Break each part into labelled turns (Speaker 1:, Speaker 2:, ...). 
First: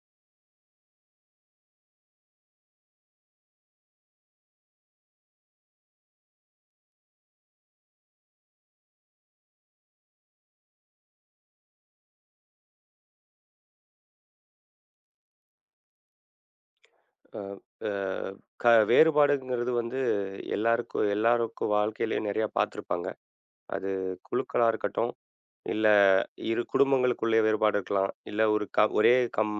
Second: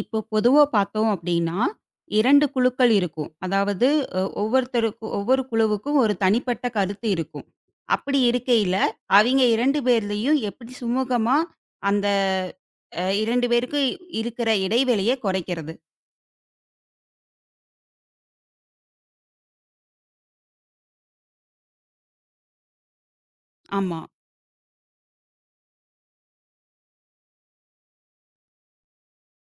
Speaker 1: இப்போ பொதுவா பார்த்தோம் அப்படின்னா, 2 குழுக்கள் இருக்கும். அதாவது ஒவ்வொருத்தருக்கும் ஒவ்வொரு குழுவுக்கும் ஒரு தனிப்பட்ட கருத்து இருக்கும். அப்படி இருக்கையில, அவிங்க 2 பேர்லயும் எப்படி சுமூகமா அந்த அ 2 பேருக்கு இருக்கிற இடைவெளிய குறைக்கிறது?
Speaker 2: அ, அ, க வேறுபாடுங்கிறது வந்து எல்லாருக்கும் எல்லாருக்கும் வாழ்க்கையிலயும் நிறையா பார்த்துருப்பாங்க. அது
Speaker 1: ஆமா,
Speaker 2: குழுக்களா இருக்கட்டும், இல்ல இரு குடும்பங்களுக்குள்ளே வேறுபாடு இருக்கலாம். இல்ல ஒரு க ஒரே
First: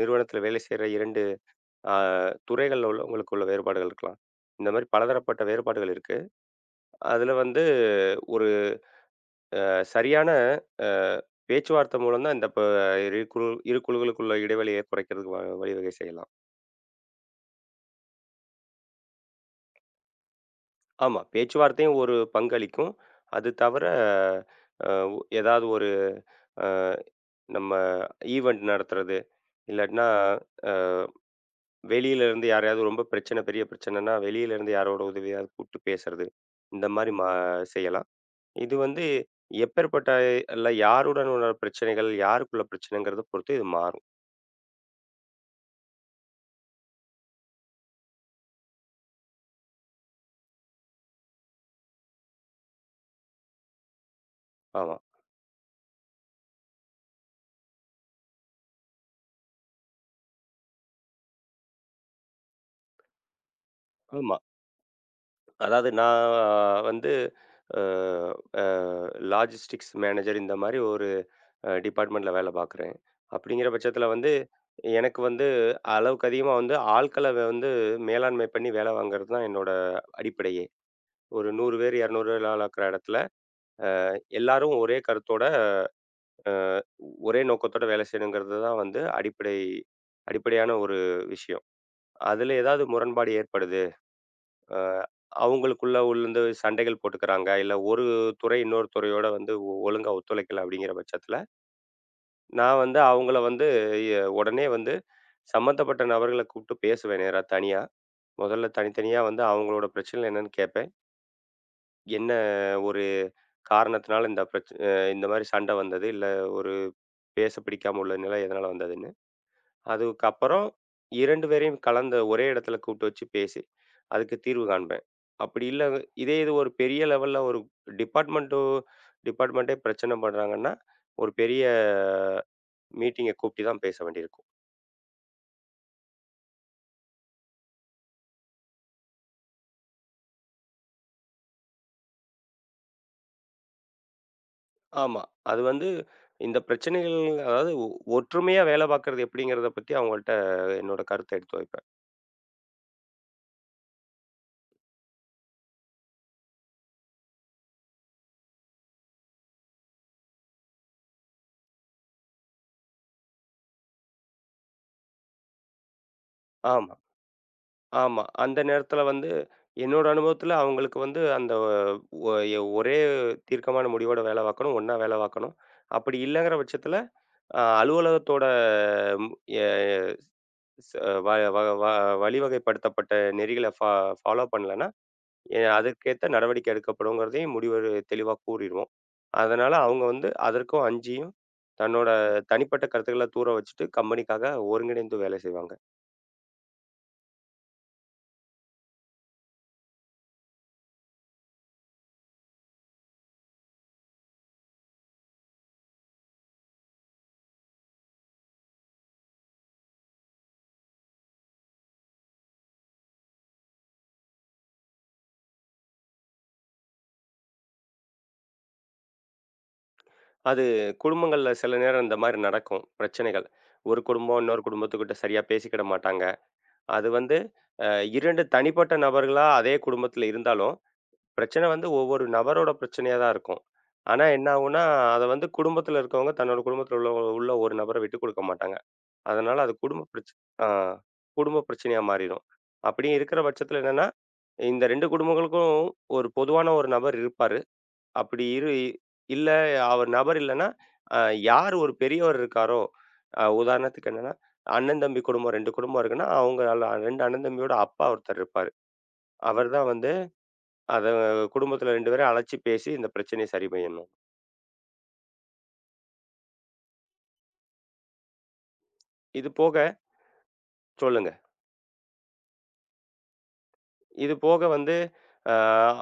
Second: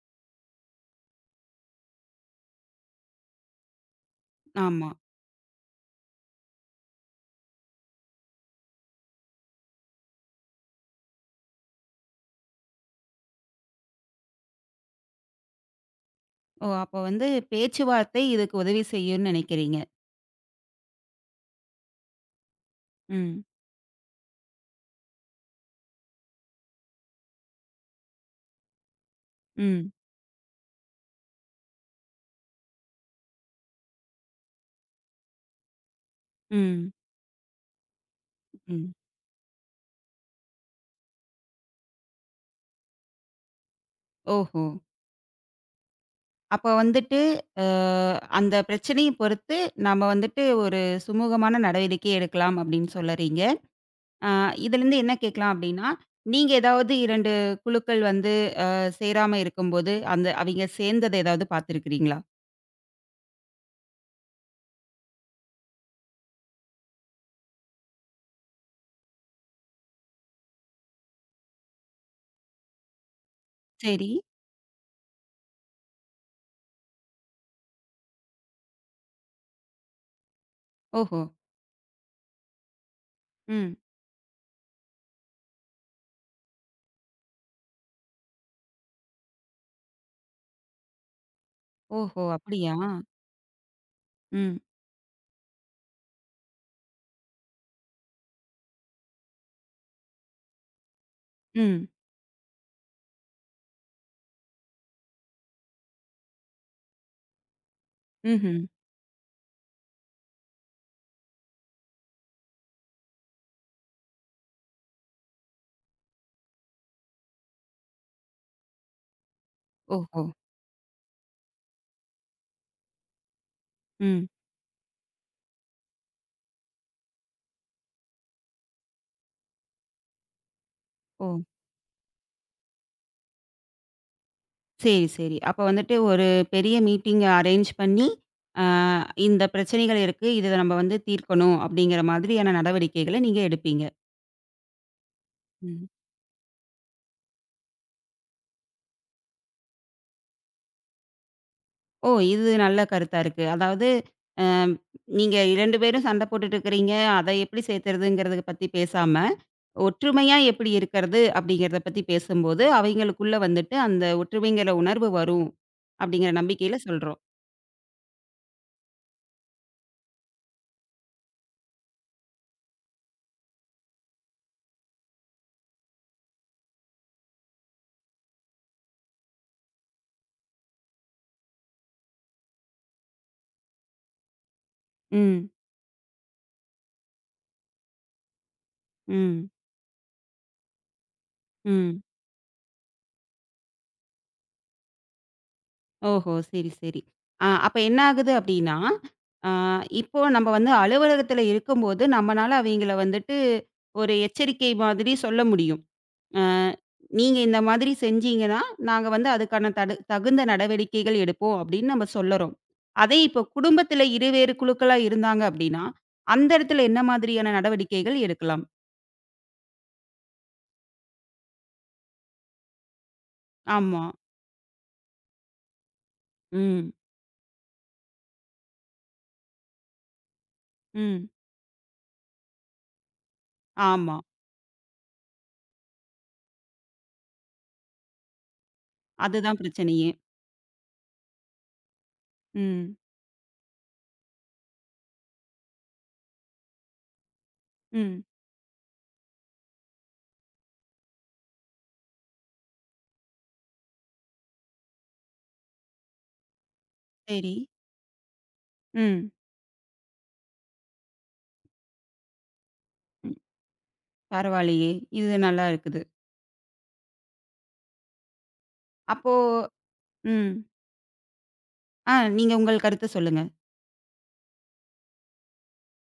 Speaker 2: நிறுவனத்தில வேலை செய்ற 2 அ துறைகள்ல உள்ளவங்களுக்குள்ள வேறுபாடுகள் இருக்கலாம். இந்த மாரி
Speaker 1: ஆமா.
Speaker 2: பலதரப்பட்ட வேறுபாடுகள் இருக்கு. அதுல வந்து ஒரு சரியான அ பேச்சுவார்த்தை மூலம் தான் இந்த ப இரு குழுக்களுக்குள்ள இடைவெளிய குறைக்கிறதுக்கு வழிவகை செய்யலாம்.
Speaker 1: ஓ! அப்போ வந்து பேச்சுவார்த்தை இதுக்கு உதவி செய்யும்னு நினைக்கிறீங்க.
Speaker 2: ஆமா. பேச்சுவார்த்தையும் ஒரு பங்களிக்கும்.
Speaker 1: ம்.
Speaker 2: அது தவிர அ ஏதாவது ஒரு அ நம்ம ஈவென்ட் நடத்துறது,
Speaker 1: ம்.
Speaker 2: இல்லாட்டினா அ வெளியில இருந்து யாரையாவது ரொம்ப பிரச்சனை, பெரிய பிரச்சனைன்னா வெளியில இருந்து யாரோட உதவியாவது கூப்பிட்டு பேசுறது. இந்த
Speaker 1: ம்.
Speaker 2: மாரி மா செய்யலாம். இது
Speaker 1: ம்.
Speaker 2: வந்து எப்பேற்பட்ட இல்ல யாருடனான பிரச்சனைகள், யாருக்குள்ள பிரச்சனைங்கிறத பொறுத்து இது மாறும்.
Speaker 1: ஓஹோ! அப்ப வந்துட்டு, அ அந்த பிரச்சனைய பொறுத்து நாம வந்துட்டு ஒரு சுமூகமான நடவடிக்கை எடுக்கலாம் அப்படின்னு சொல்லறீங்க. அ
Speaker 2: ஆமா.
Speaker 1: இதுலருந்து என்ன கேட்கலாம் அப்படின்னா, நீங்க ஏதாவது 2 குழுக்கள் வந்து சேராம இருக்கும்போது, அந்த அவைங்க சேர்ந்தத ஏதாவது பார்த்துருக்கிறீங்களா?
Speaker 2: ஆமா. அதாவது நான் வந்து அ அ லாஜிஸ்டிக்ஸ் மேனேஜர் இந்த மாரி ஒரு டிபார்ட்மெண்ட்ல வேலை பார்க்குறேன். அப்படிங்கிற பட்சத்தில
Speaker 1: சரி.
Speaker 2: வந்து, எனக்கு வந்து அளவுக்கு அதிகமா வந்து ஆட்கள வந்து மேலாண்மை பண்ணி வேலை வாங்குறது தான் என்னோட அடிப்படையே.
Speaker 1: ஓஹோ!
Speaker 2: ஒரு 100 பேர் 200 பேர் ஆள் ஆக்குற இடத்துல
Speaker 1: ம்.
Speaker 2: எல்லாரும் ஒரே கருத்தோட, அ ஒரே நோக்கத்தோட வேலை செய்யணுங்கிறது தான் வந்து அடிப்படையான ஒரு விஷயம்.
Speaker 1: ஓஹோ!
Speaker 2: அதில
Speaker 1: அப்படியா?
Speaker 2: ஏதாவது முரண்பாடு ஏற்படுது.
Speaker 1: ம்.
Speaker 2: அஹ் அவங்களுக்குள்ள உள்ள சண்டைகள் போட்டுக்கிறாங்க இல்லை ஒரு துறை இன்னொரு துறையோட வந்து ஒழுங்கா ஒத்துழைக்கல அப்படிங்கிற பட்சத்தில்
Speaker 1: ம்.
Speaker 2: நான் வந்து அவங்கள வந்து உடனே வந்து சம்மந்தப்பட்ட நபர்களை கூப்பிட்டு பேசுவேன் நேராக தனியாக.
Speaker 1: ம்ஹ்ம்.
Speaker 2: முதல்ல தனித்தனியாக வந்து அவங்களோட பிரச்சனை என்னன்னு கேட்பேன். என்ன ஒரு காரணத்தினால இந்த பிரச்ச இந்த மாதிரி சண்டை வந்தது இல்லை ஒரு பேச பிடிக்காம உள்ள நிலை எதனால் வந்தது
Speaker 1: ஓஹோ!
Speaker 2: அதுக்கப்புறம் 2 பேரையும் கலந்த ஒரே இடத்துல கூப்பிட்டு வச்சு பேசி,
Speaker 1: ம்.
Speaker 2: அதுக்கு தீர்வு காண்பேன். அப்படி இல்ல இது ஒரு பெரிய லெவல்ல ஒரு டிபார்ட்மெண்ட்டோ டிபார்ட்மெண்ட்டே பிரச்சனை பண்றாங்கன்னா,
Speaker 1: ஓ.
Speaker 2: ஒரு பெரிய மீட்டிங்க கூப்பிட்டு தான் பேச வேண்டியிருக்கும்.
Speaker 1: சரி, சரி. அப்ப வந்துட்டு ஒரு பெரிய மீட்டிங் அரேஞ்ச் பண்ணி, அ இந்த பிரச்சனைகள் இருக்கு. இத நம்ம வந்து தீர்க்கணும் அப்படிங்கிற மாதிரியான நடவடிக்கைகள நீங்க எடுப்பீங்க.
Speaker 2: ஆமா. அது வந்து
Speaker 1: ம்.
Speaker 2: இந்த பிரச்சனைகள் அதாவது ஒ ஒற்றுமையா வேலை பார்க்கறது எப்படிங்கிறத பத்தி அவங்கள்ட்ட என்னோட கருத்த எடுத்து வைப்பேன்.
Speaker 1: ஓ! இது நல்ல கருத்தா இருக்கு. அதாவது அ நீங்க 2 பேரும் சண்டை போட்டுட்டு இருக்கிறீங்க. அத எப்படி சேர்த்துறதுங்கிறத பத்தி பேசாம, ஒற்றுமையா எப்படி இருக்கிறது அப்படிங்கிறத பத்தி பேசும்போது, அவைங்களுக்குள்ள வந்துட்டு அந்த ஒற்றுமைங்கிற உணர்வு வரும் அப்படிங்கிற நம்பிக்கையில
Speaker 2: ஆமா.
Speaker 1: சொல்றோம்.
Speaker 2: ஆமா. அந்த நேரத்துல வந்து என்னோட அனுபவத்துல அவங்களுக்கு வந்து அந்த ஒ எ ஒரே தீர்க்கமான முடிவோட வேலை பார்க்கணும். ஒண்ணா வேலை பார்க்கணும். அப்படி இல்லங்கிற பட்சத்துல அலுவலகத்தோட ம் எ ஸ் வ வ வ வழிவகைப்படுத்தப்பட்ட நெறிகள ஃபாலோ பண்ணலன்னா,
Speaker 1: ம்,
Speaker 2: அதற்கேத்த நடவடிக்கை எடுக்கப்படுங்கிறதையும் முடிவு தெளிவா கூறிருவோம்.
Speaker 1: ம்,
Speaker 2: அதனால அவங்க வந்து அதற்கும் அஞ்சியும்
Speaker 1: ம்.
Speaker 2: தன்னோட தனிப்பட்ட கருத்துக்கள தூர வச்சுட்டு கம்பெனிக்காக ஒருங்கிணைந்து வேலை செய்வாங்க.
Speaker 1: ஓஹோ! சரி, சரி. அப்ப என்ன ஆகுது அப்படின்னா, அ இப்போ நம்ம வந்து அலுவலகத்தில இருக்கும்போது, நம்மனால அவைங்கள வந்துட்டு ஒரு எச்சரிக்கை மாதிரி சொல்ல முடியும். அ "நீங்க இந்த மாதிரி செஞ்சீங்கன்னா, நாங்க வந்து அதுக்கான தகுந்த நடவடிக்கைகள் எடுப்போம்" அப்படின்னு நம்ம சொல்லுறோம். அதே இப்போ குடும்பத்தில இருவேறு குழுக்களா இருந்தாங்க அப்படின்னா, அந்த இடத்துல என்ன மாதிரியான நடவடிக்கைகள் எடுக்கலாம்?
Speaker 2: அது குடும்பங்கள்ல சில நேரம் இந்த மாரி நடக்கும் பிரச்சனைகள். ஒரு
Speaker 1: ஆமா.
Speaker 2: குடும்பம் இன்னொரு குடும்பத்துக்கிட்ட சரியா பேசிக்கிட மாட்டாங்க.
Speaker 1: ம்,
Speaker 2: அது வந்து அ 2 தனிப்பட்ட நபர்களா அதே குடும்பத்தில இருந்தாலும்,
Speaker 1: ம்.
Speaker 2: பிரச்சனை வந்து ஒவ்வொரு நபரோட பிரச்சனையா தான் இருக்கும்.
Speaker 1: ஆமா.
Speaker 2: ஆனா என்ன ஆகும்னா, அத வந்து குடும்பத்தில இருக்கவங்க தன்னோட குடும்பத்தில உள்ள உள்ள ஒரு நபர விட்டுக் குடுக்க மாட்டாங்க. அதனால
Speaker 1: அதுதான்
Speaker 2: அது
Speaker 1: பிரச்சனையே.
Speaker 2: ஆ குடும்ப பிரச்சனையா மாறிரும்.
Speaker 1: ம்,
Speaker 2: அப்படி இருக்கிற பட்சத்தில என்னன்னா, இந்த 2 குடும்பங்களுக்கும் ஒரு பொதுவான ஒரு நபர் இருப்பாரு.
Speaker 1: ம்.
Speaker 2: அப்படி இரு இல்ல நபர் இல்லன்னா, அ யார் ஒரு பெரியவர் இருக்காரோ, உதாரணத்துக்கு என்னன்னா, அண்ணன், தம்பி குடும்பம் 2 குடும்பம் இருக்குன்னா, அவங்க அல்ல 2 அண்ணன்
Speaker 1: சரி.
Speaker 2: தம்பியோட அப்பா ஒருத்தர் இருப்பாரு.
Speaker 1: ம்.
Speaker 2: அவர் தான் வந்து அத குடும்பத்துல 2 பேரையும் அழைச்சு பேசி இந்த பிரச்சனைய சரி செய்யணும்.
Speaker 1: பரவாயில்லையே! இது நல்லா இருக்குது. அப்போ
Speaker 2: இது போக
Speaker 1: ம்.
Speaker 2: சொல்லுங்க.
Speaker 1: நீங்க உங்கள் கருத்த சொல்லுங்க.
Speaker 2: இது போக வந்து அ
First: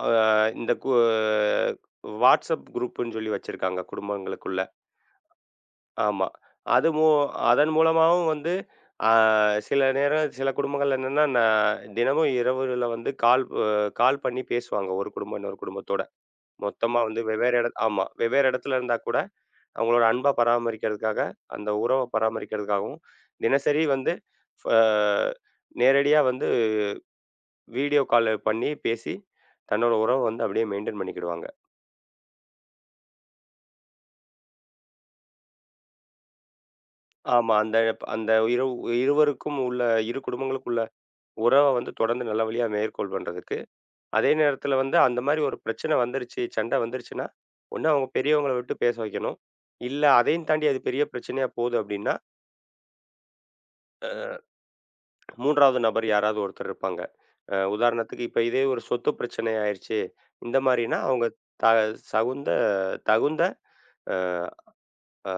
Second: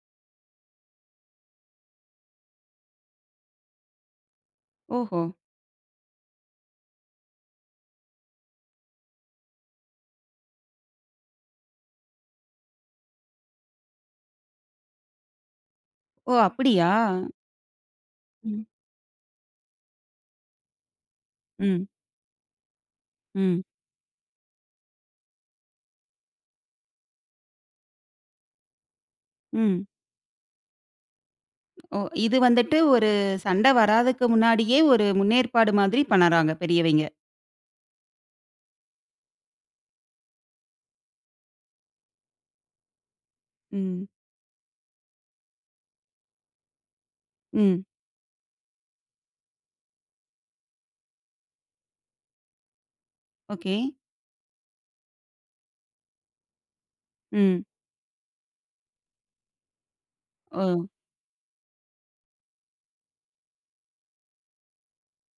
Speaker 2: அ இந்த கு WhatsApp குரூப்ன்னு சொல்லி வச்சிருக்காங்க குடும்பங்களுக்குள்ள.
Speaker 1: ஓஹோ!
Speaker 2: ஆமா. அது மூ அதன் மூலமாவும் வந்து அ சில நேரம் சில குடும்பங்கள்ல என்னன்னா, தினமும் இரவுல வந்து கால் பண்ணி பேசுவாங்க. ஒரு குடும்பம் இன்னொரு குடும்பத்தோட.
Speaker 1: ஓ! அப்படியா?
Speaker 2: மொத்தமா வந்து வெவ்வேறு எட ஆமா. வெவ்வேறு
Speaker 1: ம்.
Speaker 2: இடத்துல இருந்தா கூட அவங்களோட அன்ப பராமரிக்கிறதுக்காக, அந்த
Speaker 1: ம்.
Speaker 2: உறவ பராமரிக்கிறதுக்காகவும்,
Speaker 1: ம்.
Speaker 2: தினசரி வந்து ஃப நேரடியா வந்து வீடியோ கால் பண்ணி பேசி,
Speaker 1: ம்.
Speaker 2: தன்னோட உறவ வந்து அப்படியே மெயின்டெயின் பண்ணிக்கிடுவாங்க.
Speaker 1: ஓ! இது வந்துட்டு ஒரு சண்டை வராதுக்கு முன்னாடியே ஒரு முன்னேற்பாடு மாதிரி பண்ணறாங்க பெரியவைங்க.
Speaker 2: ஆமா. அந்த அந்த இருவருக்கும் உள்ள இரு குடும்பங்களுக்குள்ள உறவ வந்து தொடர்ந்து நல்ல வழியா மேற்கோள் பண்றதுக்கு.
Speaker 1: ம்.
Speaker 2: அதே நேரத்தில வந்து அந்த மாரி ஒரு பிரச்சனை வந்துருச்சு, சண்டை வந்துருச்சுன்னா,
Speaker 1: ம்.
Speaker 2: ஒண்ணு அவங்க பெரியவங்கள விட்டு பேச வைக்கணும். இல்ல அதையும் தாண்டி அது பெரிய பிரச்சனையா போகுது அப்டின்னா,
Speaker 1: ஓகே.
Speaker 2: 3வது நபர் யாராவது ஒருத்தர் இருப்பாங்க.
Speaker 1: ம்.
Speaker 2: உதாரணத்துக்கு இப்ப இதே ஒரு சொத்து பிரச்சனை ஆயிருச்சு. இந்த
Speaker 1: ஓ!
Speaker 2: மாரின்னா அவங்க த சகுந்த தகுந்த அ அ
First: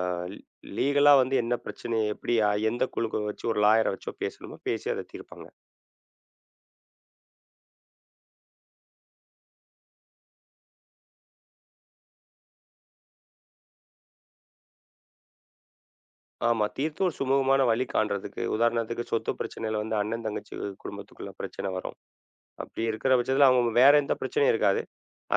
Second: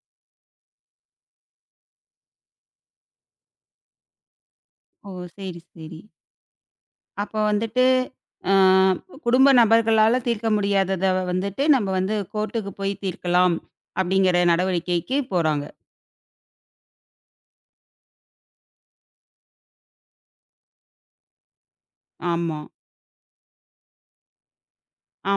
Speaker 2: லீகலா வந்து என்ன பிரச்சனை, எப்படி எந்த குழுக்க வச்சு ஒரு லாயர வச்சோ பேசணுமோ பேசி அத
Speaker 1: ஓ!
Speaker 2: தீர்ப்பாங்க.
Speaker 1: சரி, சரி. அப்போ வந்துட்டு ஆ குடும்ப நபர்களால தீர்க்க முடியாதத வந்துட்டு நம்ம வந்து கோர்ட்டுக்கு போய் தீர்க்கலாம் அப்படிங்கிற நடவடிக்கைக்கு போறாங்க.
Speaker 2: ஆமா. தீர்த்து ஒரு சுமூகமான வழி காண்றதுக்கு. உதாரணத்துக்கு சொத்து பிரச்சனையில வந்து அண்ணன், தங்கச்சி குடும்பத்துக்குள்ள பிரச்சனை வரும்.
Speaker 1: ஆமா,
Speaker 2: அப்படி இருக்கிற பட்சத்தில அவங்க வேற எந்த பிரச்சனையும் இருக்காது.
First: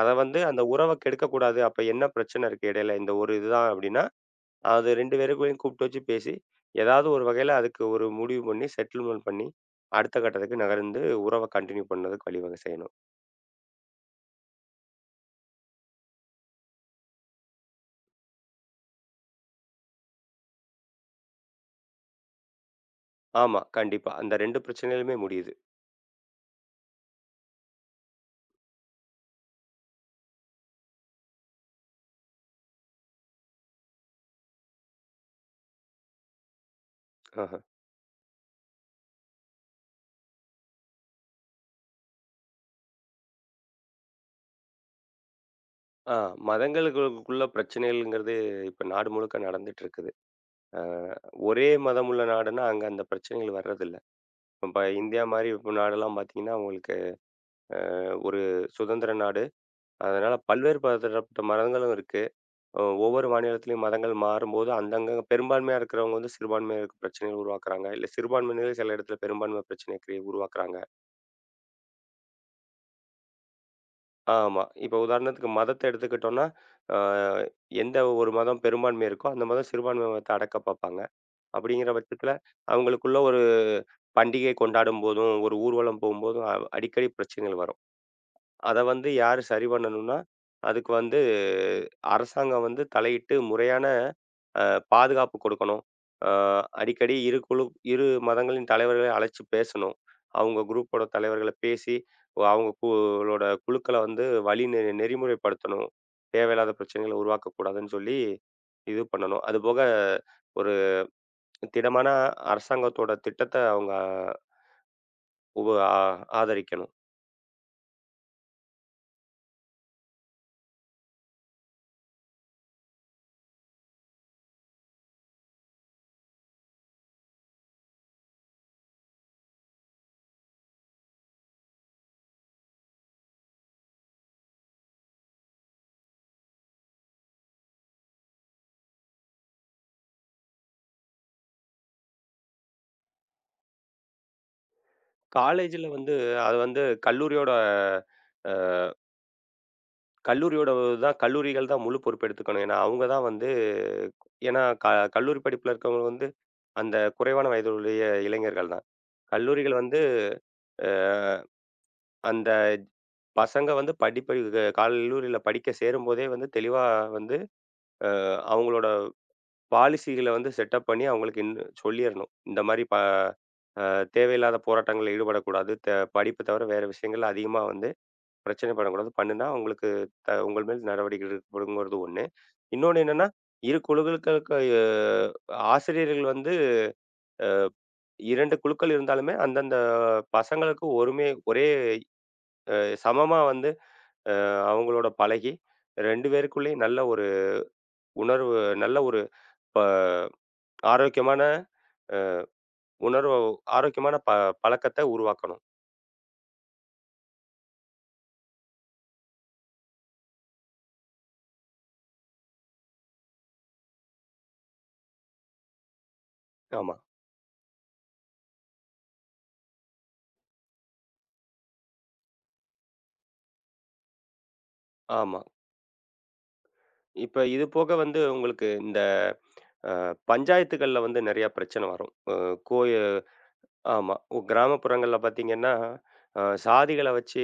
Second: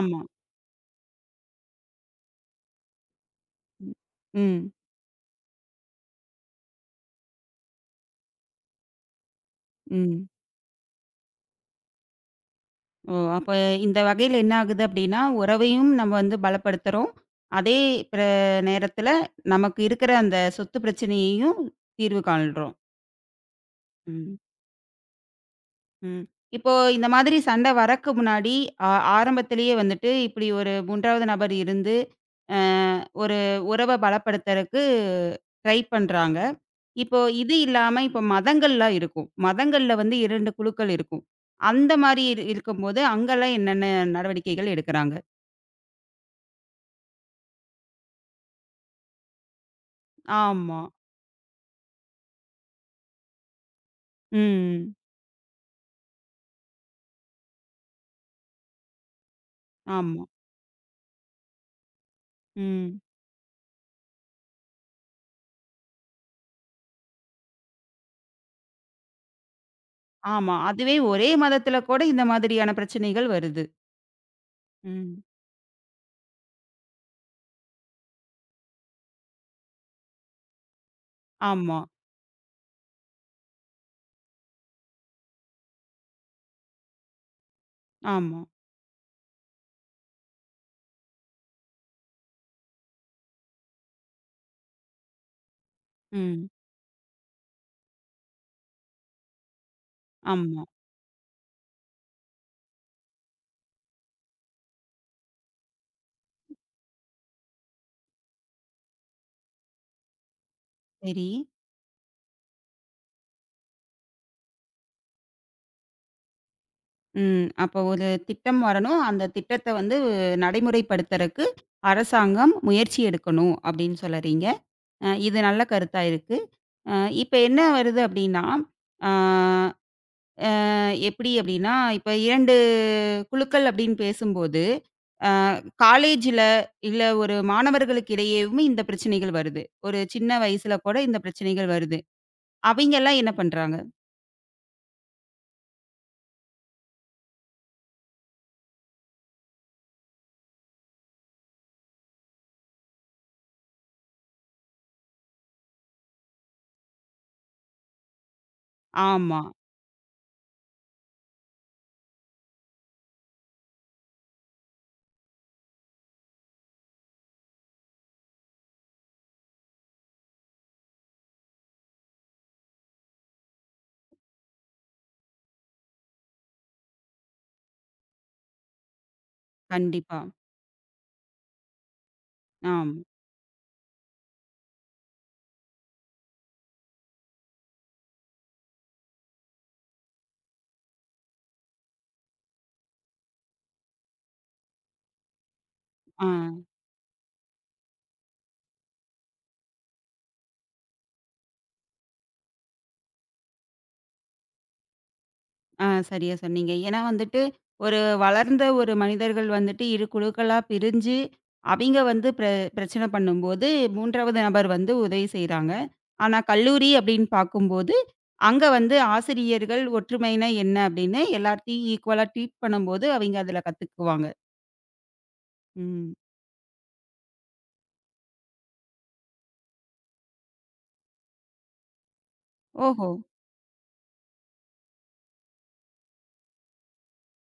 Speaker 2: அத வந்து அந்த உறவ கெடுக்கக்கூடாது. அப்ப என்ன பிரச்சனை இருக்கு இடையில? இந்த ஒரு இதுதான்
Speaker 1: ம்.
Speaker 2: அப்படின்னா,
Speaker 1: ம்.
Speaker 2: அது 2 பேருக்குள்ளயும் கூப்பிட்டு வச்சு பேசி, ஏதாவது ஒரு வகையில அதுக்கு ஒரு முடிவு பண்ணி, செட்டில்மென்ட் பண்ணி, அடுத்த
Speaker 1: ம்.
Speaker 2: கட்டத்துக்கு நகர்ந்து உறவ கன்டின்யூ பண்ணதுக்கு வழிவகை செய்யணும்.
Speaker 1: ஓ! அப்ப இந்த வகையில என்ன ஆகுது அப்டின்னா, உறவையும் நம்ம வந்து பலப்படுத்துறோம். அதே பிர நேரத்தில நமக்கு இருக்கிற அந்த சொத்து பிரச்சனையையும் தீர்வு காண்றோம்.
Speaker 2: ஆமா, கண்டிப்பா. அந்த
Speaker 1: ம்,
Speaker 2: 2 பிரச்சனையிலுமே முடியுது.
Speaker 1: ம். இப்போ இந்த மாதிரி சண்டை வரக்கு முன்னாடி ஆ ஆரம்பத்திலேயே வந்துட்டு இப்டி ஒரு 3வது நபர் இருந்து, அ ஒரு உறவ பலப்படுத்தறக்கு ட்ரை பண்றாங்க. இப்போ
Speaker 2: ஆஹ.
Speaker 1: இது இல்லாம, இப்போ மதங்கள்லாம் இருக்கும். மதங்கள்ல வந்து 2 குழுக்கள் இருக்கும். அந்த மாரி இரு இருக்கும்போது, அங்கலாம் என்னென்ன நடவடிக்கைகள் எடுக்குறாங்க?
Speaker 2: ஆ மதங்களுக்குள்ள பிரச்சனைகள்ங்கிறது இப்ப நாடு முழுக்க நடந்துட்டு இருக்குது.
Speaker 1: ஆமா.
Speaker 2: அ ஒரே மதம் உள்ள நாடுன்னா, அங்க அந்த பிரச்சனைகள் வர்றதில்ல. இப்ப
Speaker 1: ம்.
Speaker 2: இந்தியா மாரி இப்ப நாடெல்லாம் பார்த்தீங்கன்னா, உங்களுக்கு ஒரு சுதந்திர நாடு.
Speaker 1: ஆமா.
Speaker 2: அதனால பல்வேறு பதரப்பட்ட மதங்களும் இருக்கு.
Speaker 1: ம்.
Speaker 2: ஒவ்வொரு மாநிலத்திலயும் மதங்கள் மாறும்போது, அந்தங்க பெரும்பான்மையா இருக்கிறவங்க வந்து சிறுபான்மையினருக்கு பிரச்சனைகள் உருவாக்குறாங்க. இல்ல சிறுபான்மையினர் சில இடத்துல பெரும்பான்மை பிரச்சனைய
Speaker 1: ஆமா.
Speaker 2: உருவாக்குறாங்க.
Speaker 1: அதுவே ஒரே மதத்துல கூட இந்த மாதிரியான பிரச்சனைகள் வருது.
Speaker 2: ஆமா. இப்ப
Speaker 1: ம்.
Speaker 2: உதாரணத்துக்கு மதத்த எடுத்துக்கிட்டோம்னா, அ எந்த ஒரு மதம் பெரும்பான்மை இருக்கோ, அந்த மதம் சிறுபான்மை மதத்த அடக்க பார்ப்பாங்க.
Speaker 1: ஆமா,
Speaker 2: அப்படிங்கிற பட்சத்துல, அவங்களுக்குள்ள ஒரு பண்டிகை கொண்டாடும் போதும், ஒரு ஊர்வலம் போம்போதும், அடிக்கடி பிரச்சனைகள் வரும்.
Speaker 1: ஆமா.
Speaker 2: அத வந்து யாரு சரி பண்ணணும்னா, அதுக்கு வந்து அரசாங்கம் வந்து தலையிட்டு முறையான அ பாதுகாப்பு கொடுக்கணும். அ
Speaker 1: ம்.
Speaker 2: அடிக்கடி இரு மதங்களின் தலைவர்களை அழைச்சு பேசணும். அவங்க
Speaker 1: ஆமா.
Speaker 2: குரூப்போட தலைவர்கள பேசி, அவங்க குளோட குழுக்கள வந்து வழி நெ நெறிமுறைப்படுத்தணும். தேவையில்லாத பிரச்சனைகள உருவாக்கக்கூடாதுன்னு சொல்லி இது பண்ணணும். அதுபோக ஒரு
Speaker 1: சரி.
Speaker 2: திடமான அரசாங்கத்தோட திட்டத்த அவங்க உப ஆ ஆதரிக்கணும்.
Speaker 1: ம். அப்போ ஒரு திட்டம் வரணும். அந்த திட்டத்த வந்து நடைமுறைப்படுத்துறக்கு அரசாங்கம் முயற்சி எடுக்கணும், அப்படின்னு சொல்லறீங்க. இது நல்ல கருத்தா இருக்கு. அ இப்ப என்ன வருது அப்டின்னா, ஆ அ எப்டி அப்டின்னா, இப்ப 2 குழுக்கள் அப்டின்னு பேசும்போது, அ காலேஜ்ல இல்ல ஒரு மாணவர்களுக்கு இடையேவும் இந்த பிரச்சனைகள் வருது. ஒரு சின்ன வயசுல கூட இந்த பிரச்சனைகள் வருது. அவைங்கலாம் என்ன பண்றாங்க?
Speaker 2: காலேஜ்ல வந்து அது வந்து அ கல்லூரியோட தான் கல்லூரிகள் தான் முழு பொறுப்பு எடுத்துக்கணும். ஏன்னா, அவங்க தான் வந்து ஏன்னா க கல்லூரி படிப்புல இருக்கவங்க வந்து அந்த குறைவான வயதுடைய இளைஞர்கள் தான்.
Speaker 1: ஆமா.
Speaker 2: கல்லூரிகள் வந்து அ அந்த பசங்க வந்து படிப்ப கல்லூரியில படிக்க சேரும்போதே வந்து தெளிவா வந்து அவங்களோட பாலிசிகள வந்து செட்டப் பண்ணி அவங்களுக்கு சொல்லிரணும். இந்த மாரி ப அ தேவையில்லாத போராட்டங்கள்ல ஈடுபடக்கூடாது. படிப்பு தவிர வேற விஷயங்கள்ல அதிகமா வந்து பிரச்சனை பண்ணக்கூடாது. பண்ணுனா உங்களுக்கு
Speaker 1: கண்டிப்பா.
Speaker 2: உங்கள் மேல் நடவடிக்கை எடுக்கப்படுங்கிறது ஒண்ணு.
Speaker 1: ஆம்.
Speaker 2: இன்னொன்னு என்னன்னா, இரு குழுக்களுக்கு அ ஆசிரியர்கள் வந்து 2 குழுக்கள் இருந்தாலுமே, அந்தந்த பசங்களுக்கு ஒரே சமமா வந்து அவங்களோட பழகி
Speaker 1: ஆ.
Speaker 2: 2 பேருக்குள்ளேயும் உணர்வு நல்ல ஒரு ப ஆரோக்கியமான உணர்வு ஆரோக்கியமான ப பழக்கத்த உருவாக்கணும்.
Speaker 1: ஆ சரியா சொன்னீங்க. ஏன்னா வந்துட்டு, ஒரு வளர்ந்த ஒரு மனிதர்கள் வந்துட்டு இரு குழுக்களா பிரிஞ்சு, அவிங்க வந்து பிரச்சனை பண்ணும்போது, 3வது நபர் வந்து உதவி செய்றாங்க. ஆனா கல்லூரி
Speaker 2: ஆமா,
Speaker 1: அப்படின்னு பார்க்கும்போது, அங்க வந்து ஆசிரியர்கள் ஒற்றுமைனா என்ன அப்படின்னு எல்லாத்தையும் ஈக்குவலா ட்ரீட் பண்ணும்போது, அவிங்க அதில கத்துக்குவாங்க.
Speaker 2: ஆமா.
Speaker 1: ம்.
Speaker 2: இப்ப இது போக வந்து உங்களுக்கு இந்த பஞ்சாயத்துகள்ல வந்து நிறையா பிரச்சனை வரும். அ கோய
Speaker 1: ஓஹோ!
Speaker 2: ஆமா. கிராமப்புறங்கள்ல பார்த்தீங்கன்னா, சாதிகள வச்சு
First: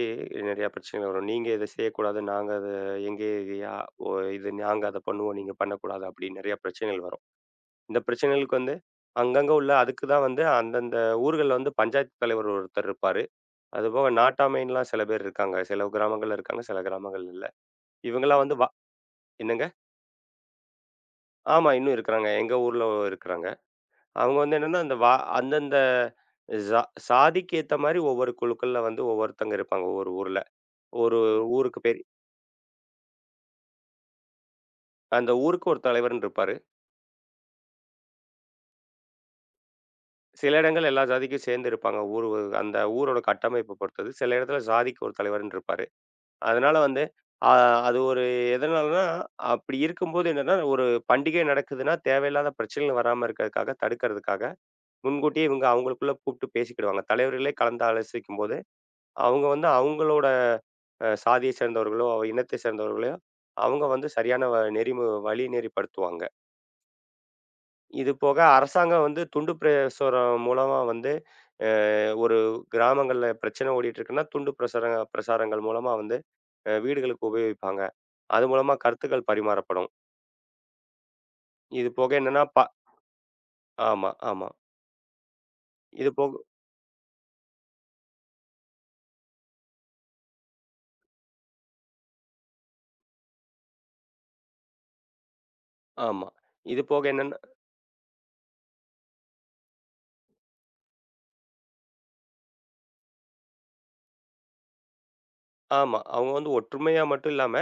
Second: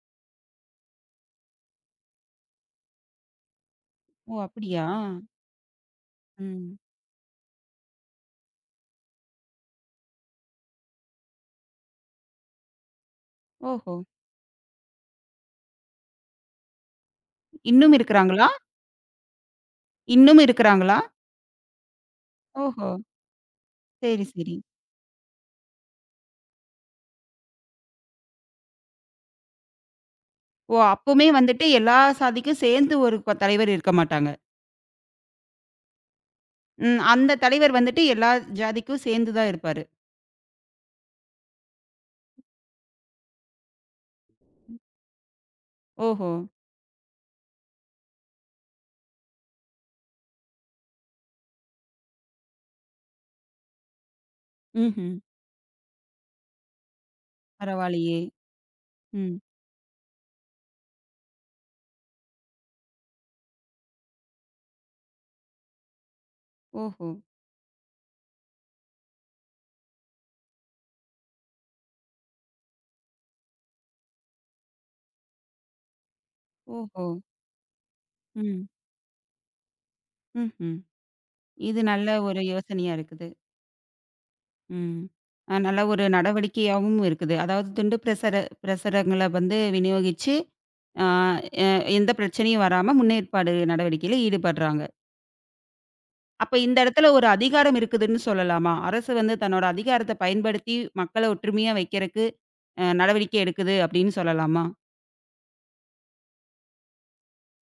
Speaker 2: நிறையா பிரச்சனைகள் வரும். நீங்க இத செய்யக்கூடாது. நாங்க அத எங்க யா ஒ
Speaker 1: ஓ
Speaker 2: இது நாங்க
Speaker 1: அப்படியா?
Speaker 2: அத பண்ணுவோம். நீங்க பண்ணக்கூடாது. அப்படி நிறையா
Speaker 1: ம்.
Speaker 2: பிரச்சனைகள் வரும். இந்த பிரச்சனைகளுக்கு வந்து அங்கங்க உள்ள அதுக்கு தான் வந்து அந்தந்த ஊர்கள்ல வந்து பஞ்சாயத்து தலைவர் ஒருத்தர் இருப்பாரு.
Speaker 1: ஓஹோ!
Speaker 2: அதுபோக நாட்டாமைன்லாம் சில பேர் இருக்காங்க. சில கிராமங்கள்ல இருக்காங்க. சில கிராமங்கள்ல இல்ல.
Speaker 1: இன்னும்
Speaker 2: இவங்கலாம்
Speaker 1: இருக்கிறாங்களா?
Speaker 2: வந்து வ என்னங்க?
Speaker 1: இன்னும் இருக்கிறாங்களா?
Speaker 2: ஆமா. இன்னும் இருக்கிறாங்க. எங்க ஊர்ல
Speaker 1: ஓஹோ!
Speaker 2: இருக்கிறாங்க.
Speaker 1: சரி,
Speaker 2: அவங்க வந்து
Speaker 1: சரி.
Speaker 2: என்னன்னா, அந்தந்த ஜா சாதிக்கு ஏத்த மாரி ஒவ்வொரு குழுக்கள்ல வந்து ஒவ்வொருத்தங்க இருப்பாங்க ஒவ்வொரு ஊர்ல.
Speaker 1: ஓ!
Speaker 2: ஒரு
Speaker 1: அப்பவுமே
Speaker 2: ம்.
Speaker 1: வந்துட்டு
Speaker 2: ஊருக்கு
Speaker 1: எல்லா
Speaker 2: பேரு
Speaker 1: சாதிக்கும் சேர்ந்து ஒரு தலைவர் இருக்க மாட்டாங்க.
Speaker 2: அந்த ஊருக்கு ஒரு தலைவர்ன்னு இருப்பாரு.
Speaker 1: ம். அந்த தலைவர் வந்துட்டு எல்லா ஜாதிக்கும் சேர்ந்து தான் இருப்பாரு.
Speaker 2: சில இடங்கள் எல்லா ஜாதிக்கும் சேர்ந்து இருப்பாங்க. அந்த ஊரோட கட்டமைப்ப பொறுத்தது. சில இடத்துல ஜாதிக்கு ஒரு தலைவர்ன்னு இருப்பாரு.
Speaker 1: ஓஹோ!
Speaker 2: அதனால வந்து அ அது ஒரு எதனாலன்னா, அப்படி இருக்கும்போது என்னன்னா, ஒரு பண்டிகை நடக்குதுன்னா, தேவையில்லாத பிரச்சனைகள் வராம இருக்கிறதுக்காக, தடுக்கிறதுக்காக,
Speaker 1: ம்ஹ்ம்.
Speaker 2: முன்கூட்டியே இவங்க அவங்களுக்குள்ள கூப்பிட்டு பேசிக்கிடுவாங்க. தலைவர்களே கலந்து
Speaker 1: பரவாயில்லையே!
Speaker 2: ஆலோசிக்கும்போது
Speaker 1: ம்.
Speaker 2: அவங்க வந்து அவங்களோட சாதியை சேர்ந்தவர்களோ, அவ இனத்தை சேர்ந்தவர்களோ, அவங்க வந்து சரியான வ நெறிமு வழிநெறிப்படுத்துவாங்க.
Speaker 1: ஓஹோ!
Speaker 2: இது போக அரசாங்கம் வந்து துண்டு பிரசுரம் மூலமா வந்து அ ஒரு கிராமங்கள்ல பிரச்சனை ஓடிட்டுருக்குன்னா, துண்டு பிரசாரங்கள் மூலமா வந்து
Speaker 1: ஓஹோ!
Speaker 2: வீடுகளுக்கு உபயோகிப்பாங்க. அது
Speaker 1: ம்.
Speaker 2: மூலமா கருத்துக்கள் பரிமாறப்படும்.
Speaker 1: ம்ஹ்ம். இது
Speaker 2: இது போக
Speaker 1: நல்ல
Speaker 2: என்னன்னா
Speaker 1: ஒரு
Speaker 2: ப
Speaker 1: யோசனையா இருக்குது.
Speaker 2: ஆமா, ஆமா.
Speaker 1: ம். நல்ல ஒரு
Speaker 2: இது போக
Speaker 1: நடவடிக்கையாவும் இருக்குது. அதாவது துண்டு பிரசுர பிரசுரங்கள வந்து விநியோகிச்சு, அ எ எந்த பிரச்சனையும் வராம முன்னேற்பாடு நடவடிக்கையில ஈடுபடுறாங்க.
Speaker 2: ஆமா.
Speaker 1: அப்ப இந்த
Speaker 2: இது போக
Speaker 1: இடத்துல ஒரு
Speaker 2: என்னன்னா
Speaker 1: அதிகாரம் இருக்குதுன்னு சொல்லலாமா? அரசு வந்து தன்னோட அதிகாரத்த பயன்படுத்தி மக்கள ஒற்றுமையா வைக்கிறக்கு நடவடிக்கை எடுக்குது அப்படின்னு சொல்லலாமா?
Speaker 2: ஆமா. அவங்க வந்து ஒற்றுமையா மட்டும் இல்லாம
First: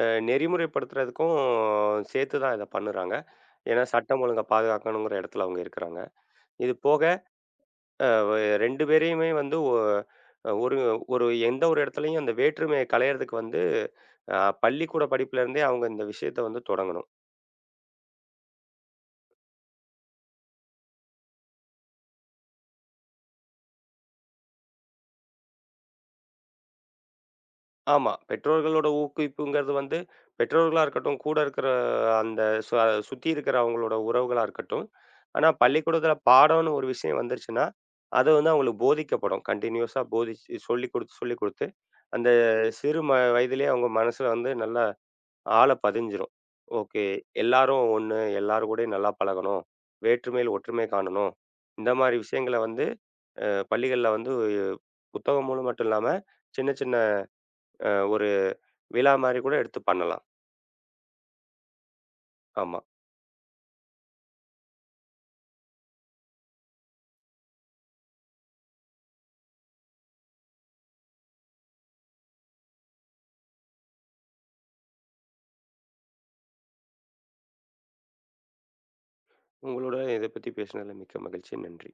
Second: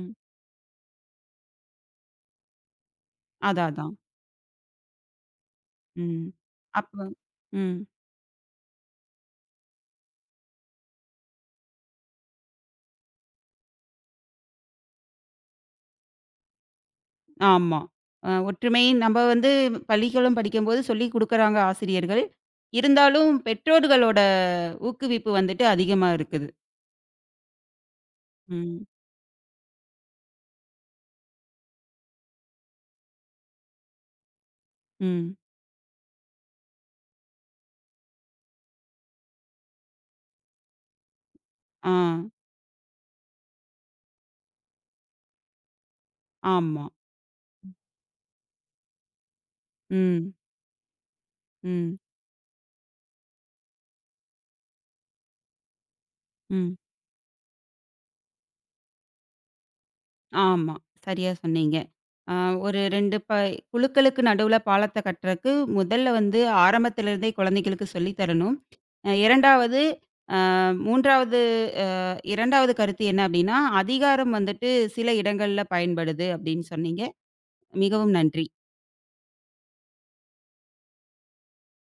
Speaker 2: அ நெறிமுறைப்படுத்துறதுக்கும் சேர்த்து தான் இத பண்ணுறாங்க.
Speaker 1: அதான்,
Speaker 2: ஏன்னா,
Speaker 1: அதான்.
Speaker 2: சட்டம் ஒழுங்கை பாதுகாக்கணுங்கிற இடத்துல அவங்க இருக்கிறாங்க.
Speaker 1: ம்.
Speaker 2: இது
Speaker 1: அப்ப
Speaker 2: போக
Speaker 1: ம்.
Speaker 2: அ வ 2 பேரையுமே வந்து ஒ ஒரு ஒரு எந்த ஒரு இடத்துலயும் அந்த வேற்றுமையை களையறதுக்கு வந்து அ பள்ளிக்கூட படிப்புலேருந்தே அவங்க இந்த விஷயத்த வந்து தொடங்கணும்.
Speaker 1: ஆமா. ஒற்றுமை நம்ம வந்து பள்ளிக்கூடம் படிக்கும்போது சொல்லிக் குடுக்குறாங்க ஆசிரியர்கள். இருந்தாலும் பெற்றோர்களோட ஊக்குவிப்பு வந்துட்டு அதிகமா இருக்குது.
Speaker 2: ஆமா.
Speaker 1: ம்.
Speaker 2: பெற்றோர்களோட ஊக்குவிப்புங்கிறது வந்து, பெற்றோர்களா இருக்கட்டும், கூட இருக்கிற அந்த ச சுத்தி இருக்கிற அவங்களோட உறவுகளா இருக்கட்டும்.
Speaker 1: ம்.
Speaker 2: ஆனா பள்ளிக்கூடத்தில பாடம்னு ஒரு விஷயம் வந்துருச்சுன்னா, அது வந்து அவங்களுக்கு போதிக்கப்படும். கன்டினியூஸா போதிச்சு சொல்லிக் குடுத்து,
Speaker 1: ஆ.
Speaker 2: அந்த சிறு ம வயதிலேயே அவங்க மனசுல வந்து நல்லா ஆழ பதிஞ்சிரும்.
Speaker 1: ஆமா.
Speaker 2: ஓகே. எல்லாரும் ஒண்ணு, எல்லாரும் கூடயும் நல்லா பழகணும்.
Speaker 1: ம்.
Speaker 2: வேற்றுமையில் ஒற்றுமை காணணும். இந்த
Speaker 1: ம்.
Speaker 2: மாரி விஷயங்கள வந்து அ பள்ளிகள்ல வந்து புத்தகம் மூலம் மட்டும் இல்லாம, சின்ன
Speaker 1: ம்.
Speaker 2: சின்ன ஒரு விழா மாரி கூட எடுத்து பண்ணலாம்.
Speaker 1: ஆமா. சரியா சொன்னீங்க. அ ஒரு
Speaker 2: ஆமா.
Speaker 1: 2 குழுக்களுக்கு நடுவுல பாலத்த கட்டுறக்கு முதல்ல வந்து ஆரம்பத்திலிருந்தே குழந்தைகளுக்கு சொல்லி தரணும். 2வது அ 3வது அ 2வது கருத்து என்ன அப்டின்னா, அதிகாரம் வந்துட்டு சில இடங்கள்ல பயன்படுது அப்டின்னு சொன்னீங்க. மிகவும் நன்றி.
Speaker 2: உங்களோட இத பத்தி பேசினதுல மிக்க மகிழ்ச்சி. நன்றி.